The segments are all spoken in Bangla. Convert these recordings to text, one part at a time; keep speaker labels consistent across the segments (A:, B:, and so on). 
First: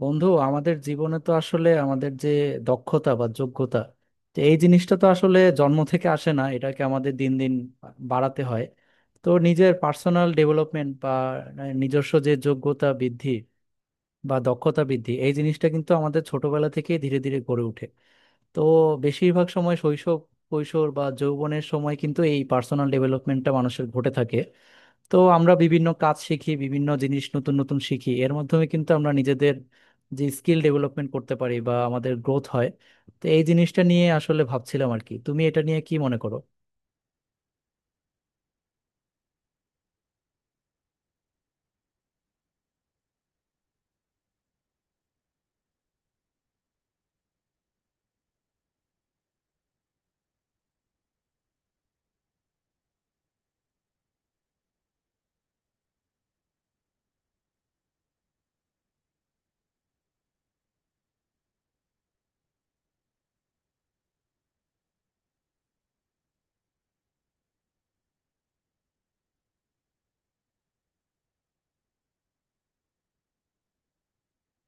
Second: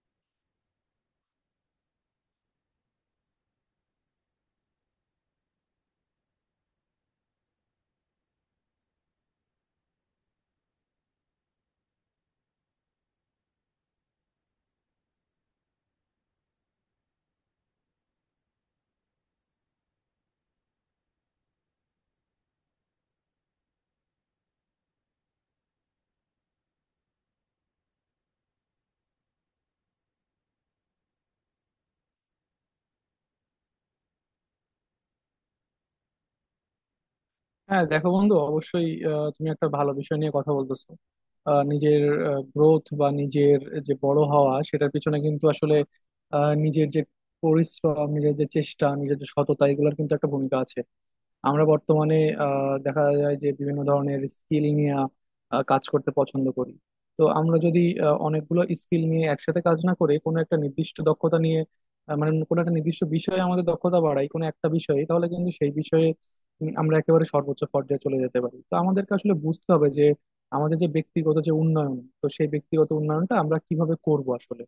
A: বন্ধু আমাদের জীবনে তো আসলে আমাদের যে দক্ষতা বা যোগ্যতা, তো এই জিনিসটা তো আসলে জন্ম থেকে আসে না, এটাকে আমাদের দিন দিন বাড়াতে হয়। তো নিজের পার্সোনাল ডেভেলপমেন্ট বা নিজস্ব যে যোগ্যতা বৃদ্ধি বা দক্ষতা বৃদ্ধি, এই জিনিসটা কিন্তু আমাদের ছোটবেলা থেকেই ধীরে ধীরে গড়ে ওঠে। তো বেশিরভাগ সময় শৈশব, কৈশোর বা যৌবনের সময় কিন্তু এই পার্সোনাল ডেভেলপমেন্টটা মানুষের ঘটে থাকে। তো আমরা বিভিন্ন কাজ শিখি, বিভিন্ন জিনিস নতুন নতুন শিখি, এর মাধ্যমে কিন্তু আমরা নিজেদের যে স্কিল ডেভেলপমেন্ট করতে পারি বা আমাদের গ্রোথ হয়। তো এই জিনিসটা নিয়ে আসলে ভাবছিলাম আর কি, তুমি এটা নিয়ে কি মনে করো?
B: হ্যাঁ দেখো বন্ধু অবশ্যই তুমি একটা ভালো বিষয় নিয়ে কথা বলতেছো। নিজের গ্রোথ বা নিজের যে বড় হওয়া সেটার পিছনে কিন্তু আসলে নিজের যে পরিশ্রম নিজের যে চেষ্টা নিজের যে সততা এগুলোর কিন্তু একটা ভূমিকা আছে। আমরা বর্তমানে দেখা যায় যে বিভিন্ন ধরনের স্কিল নিয়ে কাজ করতে পছন্দ করি। তো আমরা যদি অনেকগুলো স্কিল নিয়ে একসাথে কাজ না করে কোনো একটা নির্দিষ্ট দক্ষতা নিয়ে, মানে কোনো একটা নির্দিষ্ট বিষয়ে আমাদের দক্ষতা বাড়াই কোনো একটা বিষয়ে, তাহলে কিন্তু সেই বিষয়ে আমরা একেবারে সর্বোচ্চ পর্যায়ে চলে যেতে পারি। তো আমাদেরকে আসলে বুঝতে হবে যে আমাদের যে ব্যক্তিগত যে উন্নয়ন, তো সেই ব্যক্তিগত উন্নয়নটা আমরা কিভাবে করব আসলে।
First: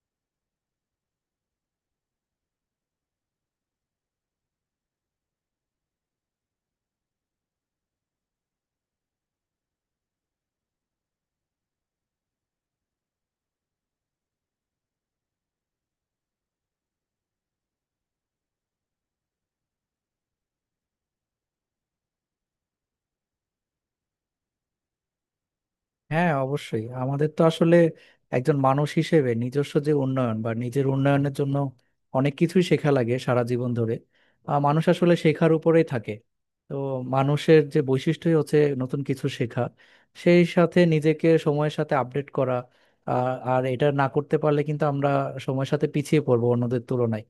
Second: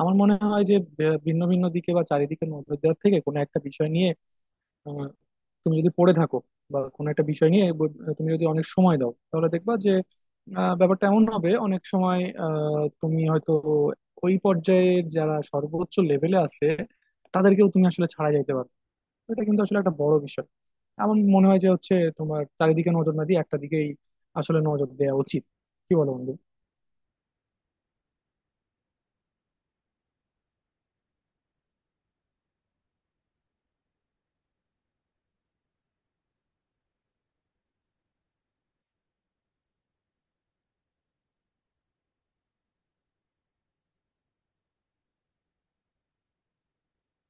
B: আমার মনে হয় যে ভিন্ন ভিন্ন দিকে বা চারিদিকের নজর দেওয়ার থেকে কোনো একটা বিষয় নিয়ে আহ, তুমি যদি পড়ে থাকো বা কোনো একটা বিষয় নিয়ে তুমি যদি অনেক সময় দাও তাহলে দেখবা যে ব্যাপারটা এমন হবে অনেক সময় তুমি হয়তো ওই পর্যায়ের যারা সর্বোচ্চ লেভেলে আছে তাদেরকেও তুমি আসলে ছাড়া যাইতে পারো। এটা কিন্তু আসলে একটা বড় বিষয়। আমার মনে হয় যে হচ্ছে তোমার চারিদিকে নজর না দিয়ে একটা দিকেই আসলে নজর দেওয়া উচিত। কি বলো
A: হ্যাঁ,
B: বন্ধু?
A: অবশ্যই আমাদের তো আসলে একজন মানুষ হিসেবে নিজস্ব যে উন্নয়ন বা নিজের উন্নয়নের জন্য অনেক কিছুই শেখা লাগে সারা জীবন ধরে। মানুষ আসলে শেখার উপরেই থাকে। তো মানুষের যে বৈশিষ্ট্যই হচ্ছে নতুন কিছু শেখা, সেই সাথে নিজেকে সময়ের সাথে আপডেট করা। আর আর এটা না করতে পারলে কিন্তু আমরা সময়ের সাথে পিছিয়ে পড়বো অন্যদের তুলনায়।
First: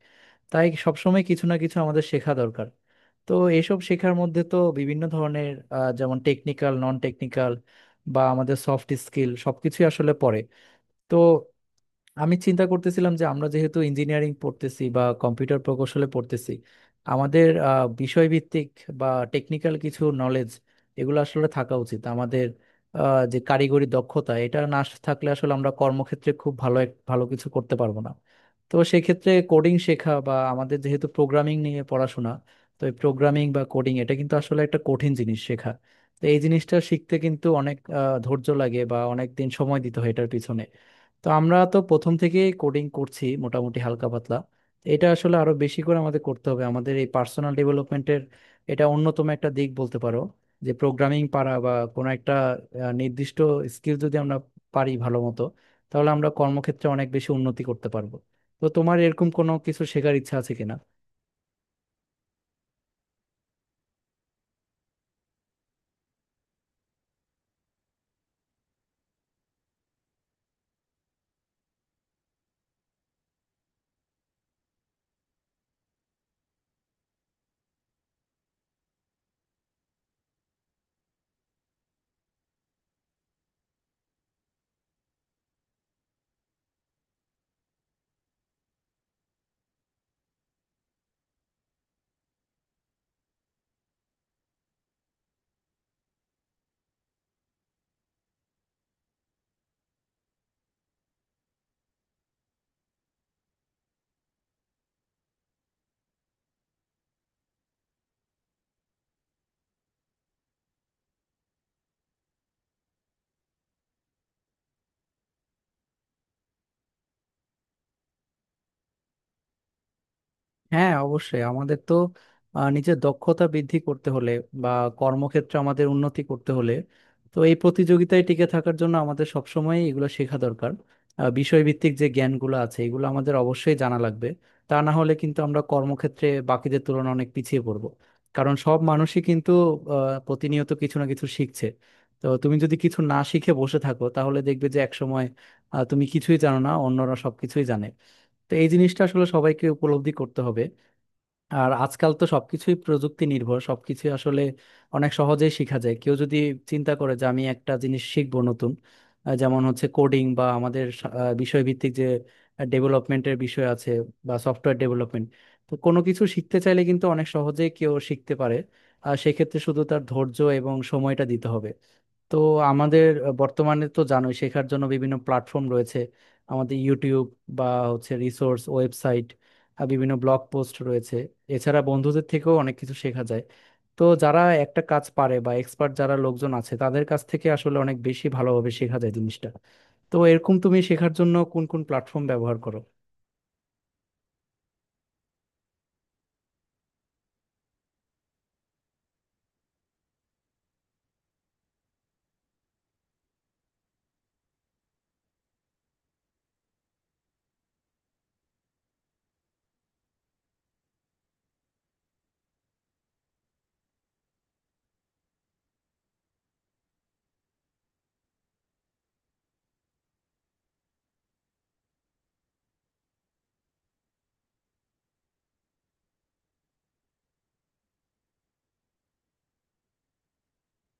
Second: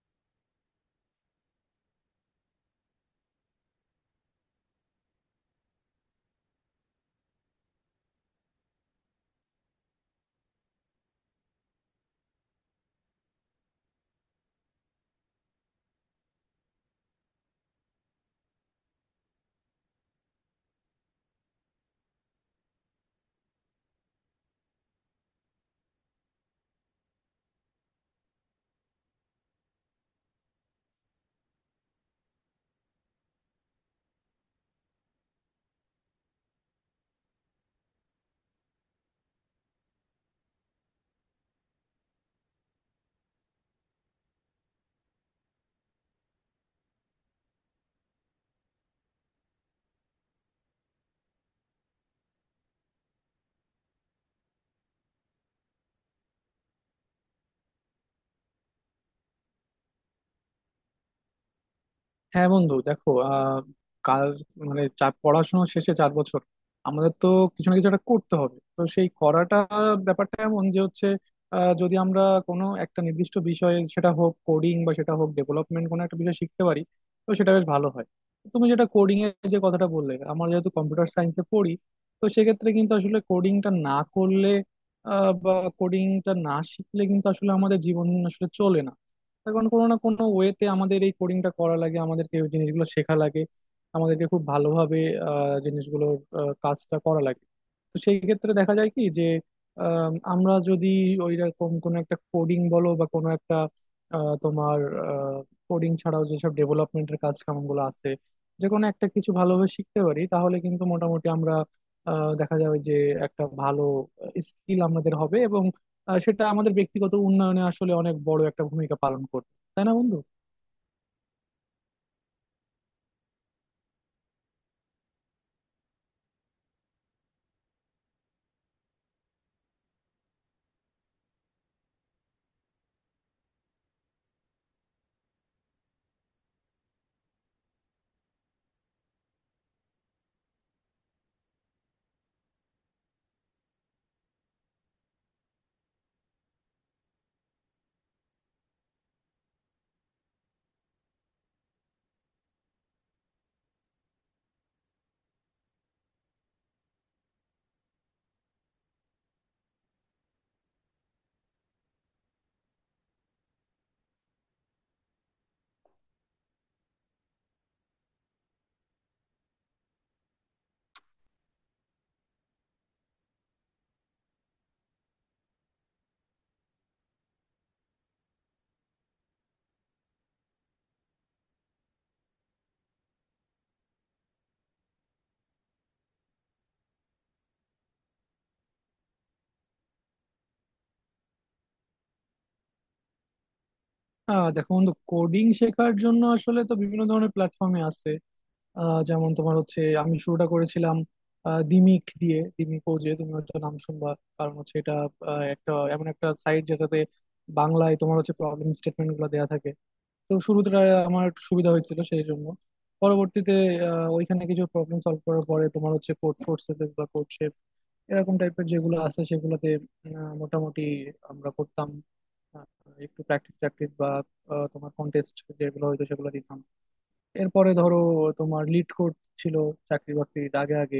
A: তাই সবসময় কিছু না কিছু আমাদের শেখা দরকার। তো এইসব শেখার মধ্যে তো বিভিন্ন ধরনের যেমন টেকনিক্যাল, নন টেকনিক্যাল বা আমাদের সফট স্কিল সবকিছুই আসলে পড়ে। তো আমি চিন্তা করতেছিলাম যে আমরা যেহেতু ইঞ্জিনিয়ারিং পড়তেছি বা কম্পিউটার প্রকৌশলে পড়তেছি, আমাদের বিষয়ভিত্তিক বা টেকনিক্যাল কিছু নলেজ, এগুলো আসলে থাকা উচিত আমাদের। যে কারিগরি দক্ষতা, এটা না থাকলে আসলে আমরা কর্মক্ষেত্রে খুব ভালো ভালো কিছু করতে পারবো না। তো সেক্ষেত্রে কোডিং শেখা, বা আমাদের যেহেতু প্রোগ্রামিং নিয়ে পড়াশোনা, তো এই প্রোগ্রামিং বা কোডিং এটা কিন্তু আসলে একটা কঠিন জিনিস শেখা। তো এই জিনিসটা শিখতে কিন্তু অনেক ধৈর্য লাগে বা অনেক দিন সময় দিতে হয় এটার পিছনে। তো আমরা তো প্রথম থেকে কোডিং করছি মোটামুটি হালকা পাতলা, তো এটা আসলে আরো বেশি করে আমাদের করতে হবে। আমাদের এই পার্সোনাল ডেভেলপমেন্টের এটা অন্যতম একটা দিক বলতে পারো, যে প্রোগ্রামিং পারা বা কোনো একটা নির্দিষ্ট স্কিল যদি আমরা পারি ভালো মতো, তাহলে আমরা কর্মক্ষেত্রে অনেক বেশি উন্নতি করতে পারবো। তো তোমার এরকম কোনো কিছু শেখার ইচ্ছা আছে কিনা?
B: হ্যাঁ বন্ধু দেখো আহ, কাল মানে পড়াশোনা শেষে 4 বছর আমাদের তো কিছু না কিছু একটা করতে হবে। তো সেই করাটা, ব্যাপারটা এমন যে হচ্ছে যদি আমরা কোনো একটা নির্দিষ্ট বিষয়ে, সেটা হোক কোডিং বা সেটা হোক ডেভেলপমেন্ট, কোনো একটা বিষয় শিখতে পারি তো সেটা বেশ ভালো হয়। তুমি যেটা কোডিং এর যে কথাটা বললে, আমরা যেহেতু কম্পিউটার সায়েন্সে পড়ি তো সেক্ষেত্রে কিন্তু আসলে কোডিংটা না করলে বা কোডিংটা না শিখলে কিন্তু আসলে আমাদের জীবন আসলে চলে না। এখন কোনো না কোনো ওয়েতে আমাদের এই কোডিংটা করা লাগে, আমাদেরকে এই জিনিসগুলো শেখা লাগে। আমাদেরকে খুব ভালোভাবে জিনিসগুলোর কাজটা করা লাগে। তো সেই ক্ষেত্রে দেখা যায় কি যে আমরা যদি ওই রকম কোনো একটা কোডিং বলো বা কোনো একটা তোমার কোডিং ছাড়াও যেসব ডেভেলপমেন্টের কাজ কামগুলো আছে, যে কোনো একটা কিছু ভালোভাবে শিখতে পারি তাহলে কিন্তু মোটামুটি আমরা দেখা যাবে যে একটা ভালো স্কিল আমাদের হবে, এবং সেটা আমাদের ব্যক্তিগত উন্নয়নে আসলে অনেক বড় একটা ভূমিকা পালন করবে। তাই না বন্ধু?
A: হ্যাঁ, অবশ্যই আমাদের তো নিজের দক্ষতা বৃদ্ধি করতে হলে বা কর্মক্ষেত্রে আমাদের উন্নতি করতে হলে, তো এই প্রতিযোগিতায় টিকে থাকার জন্য আমাদের সবসময় এগুলো শেখা দরকার। বিষয়ভিত্তিক যে জ্ঞানগুলো আছে, এগুলো আমাদের অবশ্যই জানা লাগবে। তা না হলে কিন্তু আমরা কর্মক্ষেত্রে বাকিদের তুলনায় অনেক পিছিয়ে পড়বো। কারণ সব মানুষই কিন্তু আহ, প্রতিনিয়ত কিছু না কিছু শিখছে। তো তুমি যদি কিছু না শিখে বসে থাকো, তাহলে দেখবে যে একসময় তুমি কিছুই জানো না, অন্যরা সবকিছুই জানে। তো এই জিনিসটা আসলে সবাইকে উপলব্ধি করতে হবে। আর আজকাল তো সবকিছুই প্রযুক্তি নির্ভর, সবকিছুই আসলে অনেক সহজেই শেখা যায়। কেউ যদি চিন্তা করে যে আমি একটা জিনিস শিখবো নতুন, যেমন হচ্ছে কোডিং বা আমাদের বিষয়ভিত্তিক যে ডেভেলপমেন্টের বিষয় আছে বা সফটওয়্যার ডেভেলপমেন্ট, তো কোনো কিছু শিখতে চাইলে কিন্তু অনেক সহজেই কেউ শিখতে পারে। আর সেক্ষেত্রে শুধু তার ধৈর্য এবং সময়টা দিতে হবে। তো আমাদের বর্তমানে তো জানোই শেখার জন্য বিভিন্ন প্ল্যাটফর্ম রয়েছে। আমাদের ইউটিউব বা হচ্ছে রিসোর্স ওয়েবসাইট, আর বিভিন্ন ব্লগ পোস্ট রয়েছে। এছাড়া বন্ধুদের থেকেও অনেক কিছু শেখা যায়। তো যারা একটা কাজ পারে বা এক্সপার্ট যারা লোকজন আছে, তাদের কাছ থেকে আসলে অনেক বেশি ভালোভাবে শেখা যায় জিনিসটা। তো এরকম তুমি শেখার জন্য কোন কোন প্ল্যাটফর্ম ব্যবহার করো?
B: আহ, দেখো বন্ধু কোডিং শেখার জন্য আসলে তো বিভিন্ন ধরনের প্ল্যাটফর্মে আছে। যেমন তোমার হচ্ছে আমি শুরুটা করেছিলাম দিমিক দিয়ে। দিমিক ওজে তুমি হয়তো নাম শুনবা, কারণ হচ্ছে এটা একটা এমন একটা সাইট যেটাতে বাংলায় তোমার হচ্ছে প্রবলেম স্টেটমেন্ট গুলো দেওয়া থাকে। তো শুরুতে আমার একটু সুবিধা হয়েছিল সেই জন্য। পরবর্তীতে ওইখানে কিছু প্রবলেম সলভ করার পরে তোমার হচ্ছে কোড ফোর্সেস বা কোড শেপ এরকম টাইপের যেগুলো আছে সেগুলোতে মোটামুটি আমরা করতাম, আহ, একটু প্র্যাকটিস প্র্যাকটিস বা তোমার কন্টেস্ট যেগুলো হয়তো সেগুলো দিতাম। এরপরে ধরো তোমার লিড কোড ছিল চাকরি বাকরির আগে আগে।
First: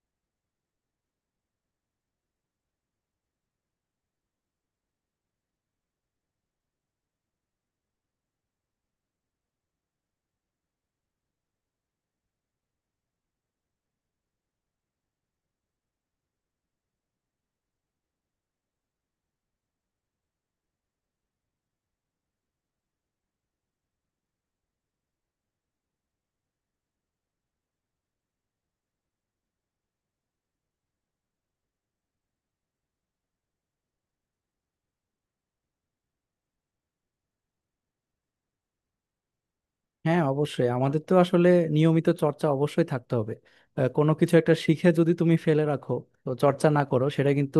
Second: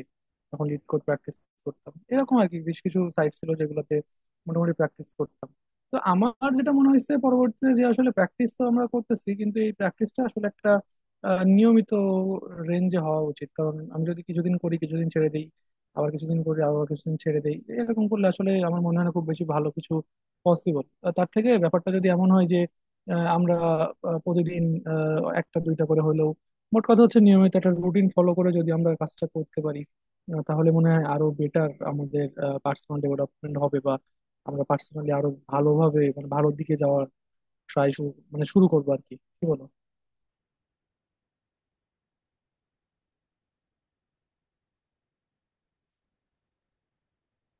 B: তখন লিড কোড প্র্যাকটিস করতাম, এরকম আর কি বেশ কিছু সাইট ছিল যেগুলোতে মোটামুটি প্র্যাকটিস করতাম। তো আমার যেটা মনে হয়েছে পরবর্তীতে যে আসলে প্র্যাকটিস তো আমরা করতেছি কিন্তু এই প্র্যাকটিসটা আসলে একটা নিয়মিত রেঞ্জে হওয়া উচিত, কারণ আমি যদি কিছুদিন করি কিছুদিন ছেড়ে দিই, আবার কিছুদিন করি আবার কিছুদিন ছেড়ে দিই, এরকম করলে আসলে আমার মনে হয় না খুব বেশি ভালো কিছু পসিবল। তার থেকে ব্যাপারটা যদি এমন হয় যে আমরা প্রতিদিন একটা দুইটা করে হলেও, মোট কথা হচ্ছে নিয়মিত একটা রুটিন ফলো করে যদি আমরা কাজটা করতে পারি তাহলে মনে হয় আরো বেটার আমাদের পার্সোনাল ডেভেলপমেন্ট হবে, বা আমরা পার্সোনালি আরো ভালোভাবে মানে ভালোর দিকে যাওয়ার ট্রাই শুরু, মানে শুরু করবো আর কি। কি বলো?
A: হ্যাঁ, অবশ্যই আমাদের তো আসলে নিয়মিত চর্চা অবশ্যই থাকতে হবে। কোনো কিছু একটা শিখে যদি তুমি ফেলে রাখো, তো চর্চা না করো, সেটা কিন্তু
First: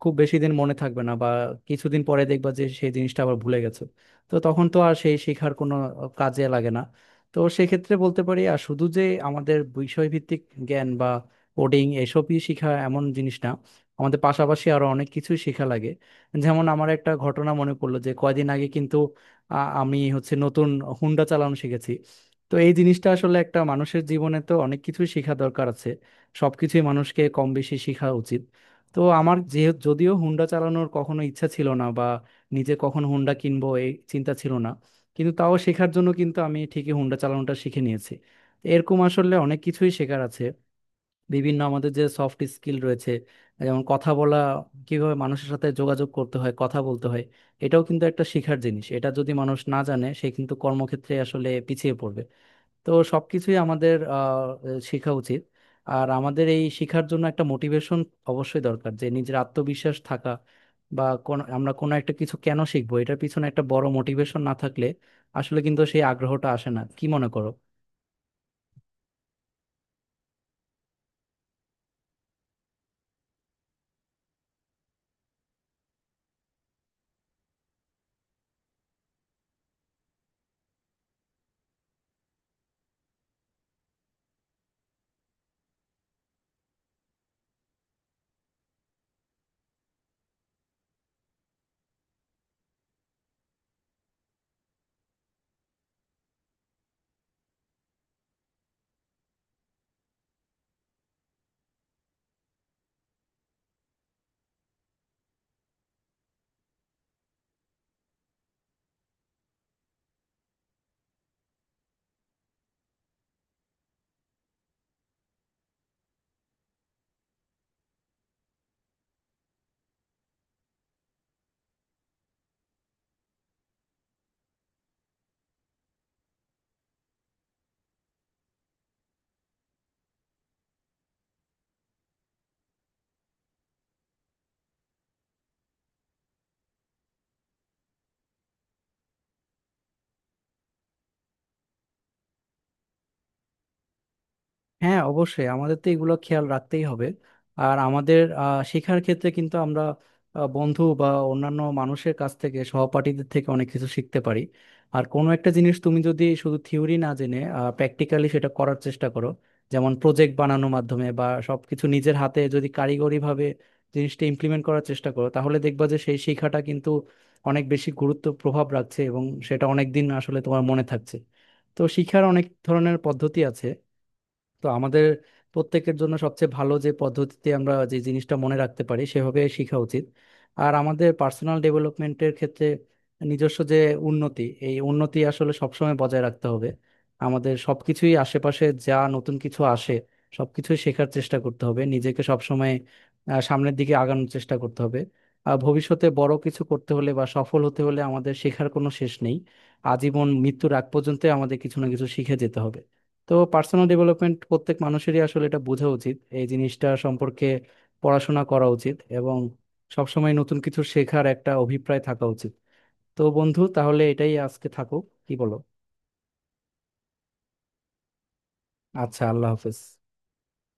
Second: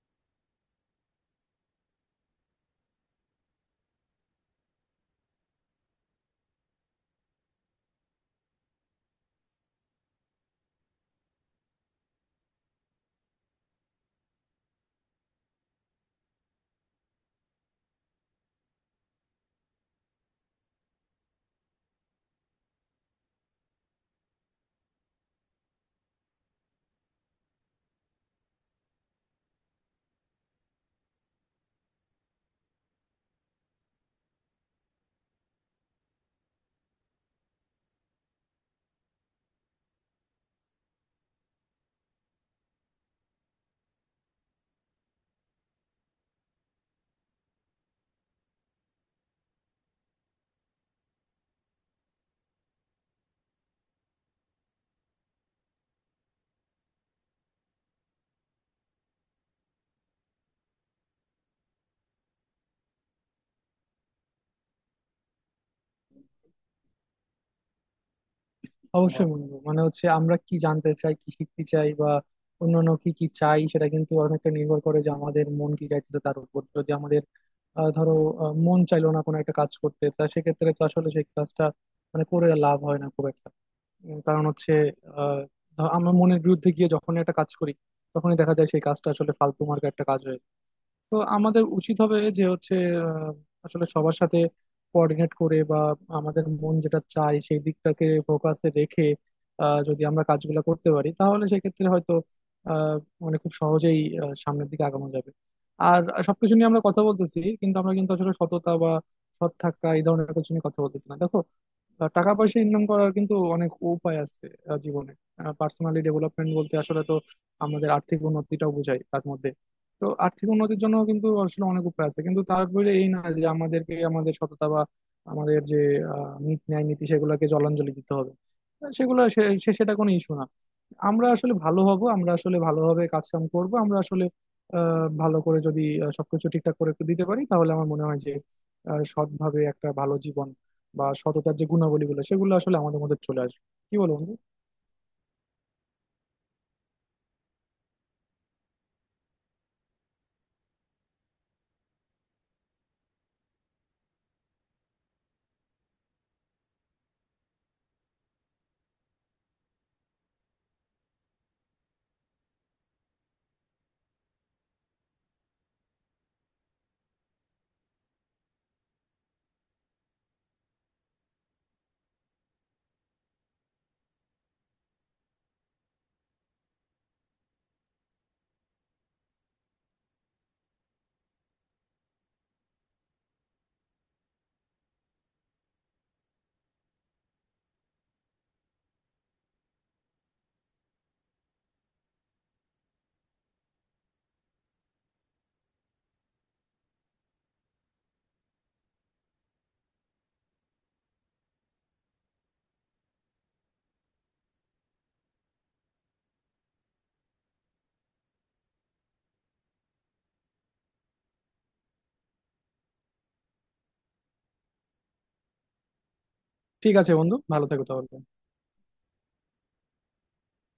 A: খুব বেশি দিন মনে থাকবে না, বা কিছুদিন পরে দেখবা যে সেই জিনিসটা আবার ভুলে গেছো। তো তখন তো আর সেই শেখার কোনো কাজে লাগে না। তো সেক্ষেত্রে বলতে পারি আর শুধু যে আমাদের বিষয়ভিত্তিক জ্ঞান বা কোডিং, এসবই শেখা এমন জিনিস না, আমাদের পাশাপাশি আরো অনেক কিছুই শেখা লাগে। যেমন আমার একটা ঘটনা মনে পড়লো, যে কয়দিন আগে কিন্তু আমি হচ্ছে নতুন হুন্ডা চালানো শিখেছি। তো এই জিনিসটা আসলে একটা মানুষের জীবনে তো অনেক কিছুই শেখা দরকার আছে, সব কিছুই মানুষকে কম বেশি শেখা উচিত। তো আমার যে যদিও হুন্ডা চালানোর কখনো ইচ্ছা ছিল না, বা নিজে কখন হুন্ডা কিনবো এই চিন্তা ছিল না, কিন্তু তাও শেখার জন্য কিন্তু আমি ঠিকই হুন্ডা চালানোটা শিখে নিয়েছি। এরকম আসলে অনেক কিছুই শেখার আছে। বিভিন্ন আমাদের যে সফট স্কিল রয়েছে, যেমন কথা বলা, কিভাবে মানুষের সাথে যোগাযোগ করতে হয়, কথা বলতে হয়, এটাও কিন্তু একটা শেখার জিনিস। এটা যদি মানুষ না জানে, সে কিন্তু কর্মক্ষেত্রে আসলে পিছিয়ে পড়বে। তো সবকিছুই আমাদের শেখা উচিত। আর আমাদের এই শেখার জন্য একটা মোটিভেশন অবশ্যই দরকার, যে নিজের আত্মবিশ্বাস থাকা, বা কোন আমরা কোনো একটা কিছু কেন শিখবো, এটার পিছনে একটা বড় মোটিভেশন না থাকলে আসলে কিন্তু সেই আগ্রহটা আসে না। কি মনে করো?
B: অবশ্যই বন্ধু, মানে হচ্ছে আমরা কি জানতে চাই কি শিখতে চাই বা অন্যান্য কি কি চাই সেটা কিন্তু অনেকটা নির্ভর করে যে আমাদের মন কি চাইতেছে তার উপর। যদি আমাদের ধরো মন চাইলো না কোনো একটা কাজ করতে, তা সেক্ষেত্রে তো আসলে সেই কাজটা মানে করে লাভ হয় না খুব একটা। কারণ হচ্ছে আহ আমরা মনের বিরুদ্ধে গিয়ে যখন একটা কাজ করি, তখনই দেখা যায় সেই কাজটা আসলে ফালতু মার্কা একটা কাজ হয়ে গেল। তো আমাদের উচিত হবে যে হচ্ছে আহ, আসলে সবার সাথে কোঅর্ডিনেট করে বা আমাদের মন যেটা চায় সেই দিকটাকে ফোকাসে রেখে যদি আমরা কাজগুলো করতে পারি তাহলে সেক্ষেত্রে হয়তো আহ, মানে খুব সহজেই সামনের দিকে আগানো যাবে। আর সবকিছু নিয়ে আমরা কথা বলতেছি কিন্তু আমরা কিন্তু আসলে সততা বা সৎ থাকা এই ধরনের কিছু নিয়ে কথা বলতেছি না, দেখো আহ, টাকা পয়সা ইনকাম করার কিন্তু অনেক উপায় আছে আহ, জীবনে। পার্সোনালি ডেভেলপমেন্ট বলতে আসলে তো আমাদের আর্থিক উন্নতিটাও বোঝায় তার মধ্যে। তো আর্থিক উন্নতির জন্য কিন্তু আসলে অনেক উপায় আছে, কিন্তু তারপরে এই না যে আমাদেরকে আমাদের সততা বা আমাদের যে নীতি ন্যায় নীতি সেগুলোকে জলাঞ্জলি দিতে হবে। সেগুলো সে সে- সেটা কোনো ইস্যু না। আমরা আসলে ভালো হব, আমরা আসলে ভালোভাবে কাজ কাম করবো, আমরা আসলে ভালো করে যদি সবকিছু ঠিকঠাক করে একটু দিতে পারি তাহলে আমার মনে হয় যে সৎভাবে একটা ভালো জীবন বা সততার যে গুণাবলীগুলো সেগুলো আসলে আমাদের মধ্যে চলে আসবে। কি বলো বন্ধু?
A: হ্যাঁ, অবশ্যই আমাদের তো এগুলো খেয়াল রাখতেই হবে। আর আমাদের শেখার ক্ষেত্রে কিন্তু আমরা বন্ধু বা অন্যান্য মানুষের কাছ থেকে, সহপাঠীদের থেকে অনেক কিছু শিখতে পারি। আর কোনো একটা জিনিস তুমি যদি শুধু থিওরি না জেনে প্র্যাকটিক্যালি সেটা করার চেষ্টা করো, যেমন প্রজেক্ট বানানোর মাধ্যমে, বা সবকিছু নিজের হাতে যদি কারিগরিভাবে জিনিসটা ইমপ্লিমেন্ট করার চেষ্টা করো, তাহলে দেখবা যে সেই শিক্ষাটা কিন্তু অনেক বেশি গুরুত্ব প্রভাব রাখছে, এবং সেটা অনেক দিন আসলে তোমার মনে থাকছে। তো শিক্ষার অনেক ধরনের পদ্ধতি আছে। তো আমাদের প্রত্যেকের জন্য সবচেয়ে ভালো যে পদ্ধতিতে আমরা যে জিনিসটা মনে রাখতে পারি, সেভাবে শেখা উচিত। আর আমাদের পার্সোনাল ডেভেলপমেন্টের ক্ষেত্রে নিজস্ব যে উন্নতি, এই উন্নতি আসলে সবসময় বজায় রাখতে হবে। আমাদের সবকিছুই, আশেপাশে যা নতুন কিছু আসে সবকিছুই শেখার চেষ্টা করতে হবে, নিজেকে সবসময় সামনের দিকে আগানোর চেষ্টা করতে হবে। আর ভবিষ্যতে বড় কিছু করতে হলে বা সফল হতে হলে আমাদের শেখার কোনো শেষ নেই। আজীবন মৃত্যুর আগ পর্যন্ত আমাদের কিছু না কিছু শিখে যেতে হবে। তো পার্সোনাল ডেভেলপমেন্ট প্রত্যেক মানুষেরই আসলে এটা বোঝা উচিত, এই জিনিসটা সম্পর্কে পড়াশোনা করা উচিত, এবং সবসময় নতুন কিছু শেখার একটা অভিপ্রায় থাকা উচিত। তো বন্ধু, তাহলে এটাই আজকে থাকুক, কি বলো?
B: ঠিক আছে বন্ধু, ভালো থেকো তাহলে।
A: আচ্ছা, আল্লাহ হাফেজ।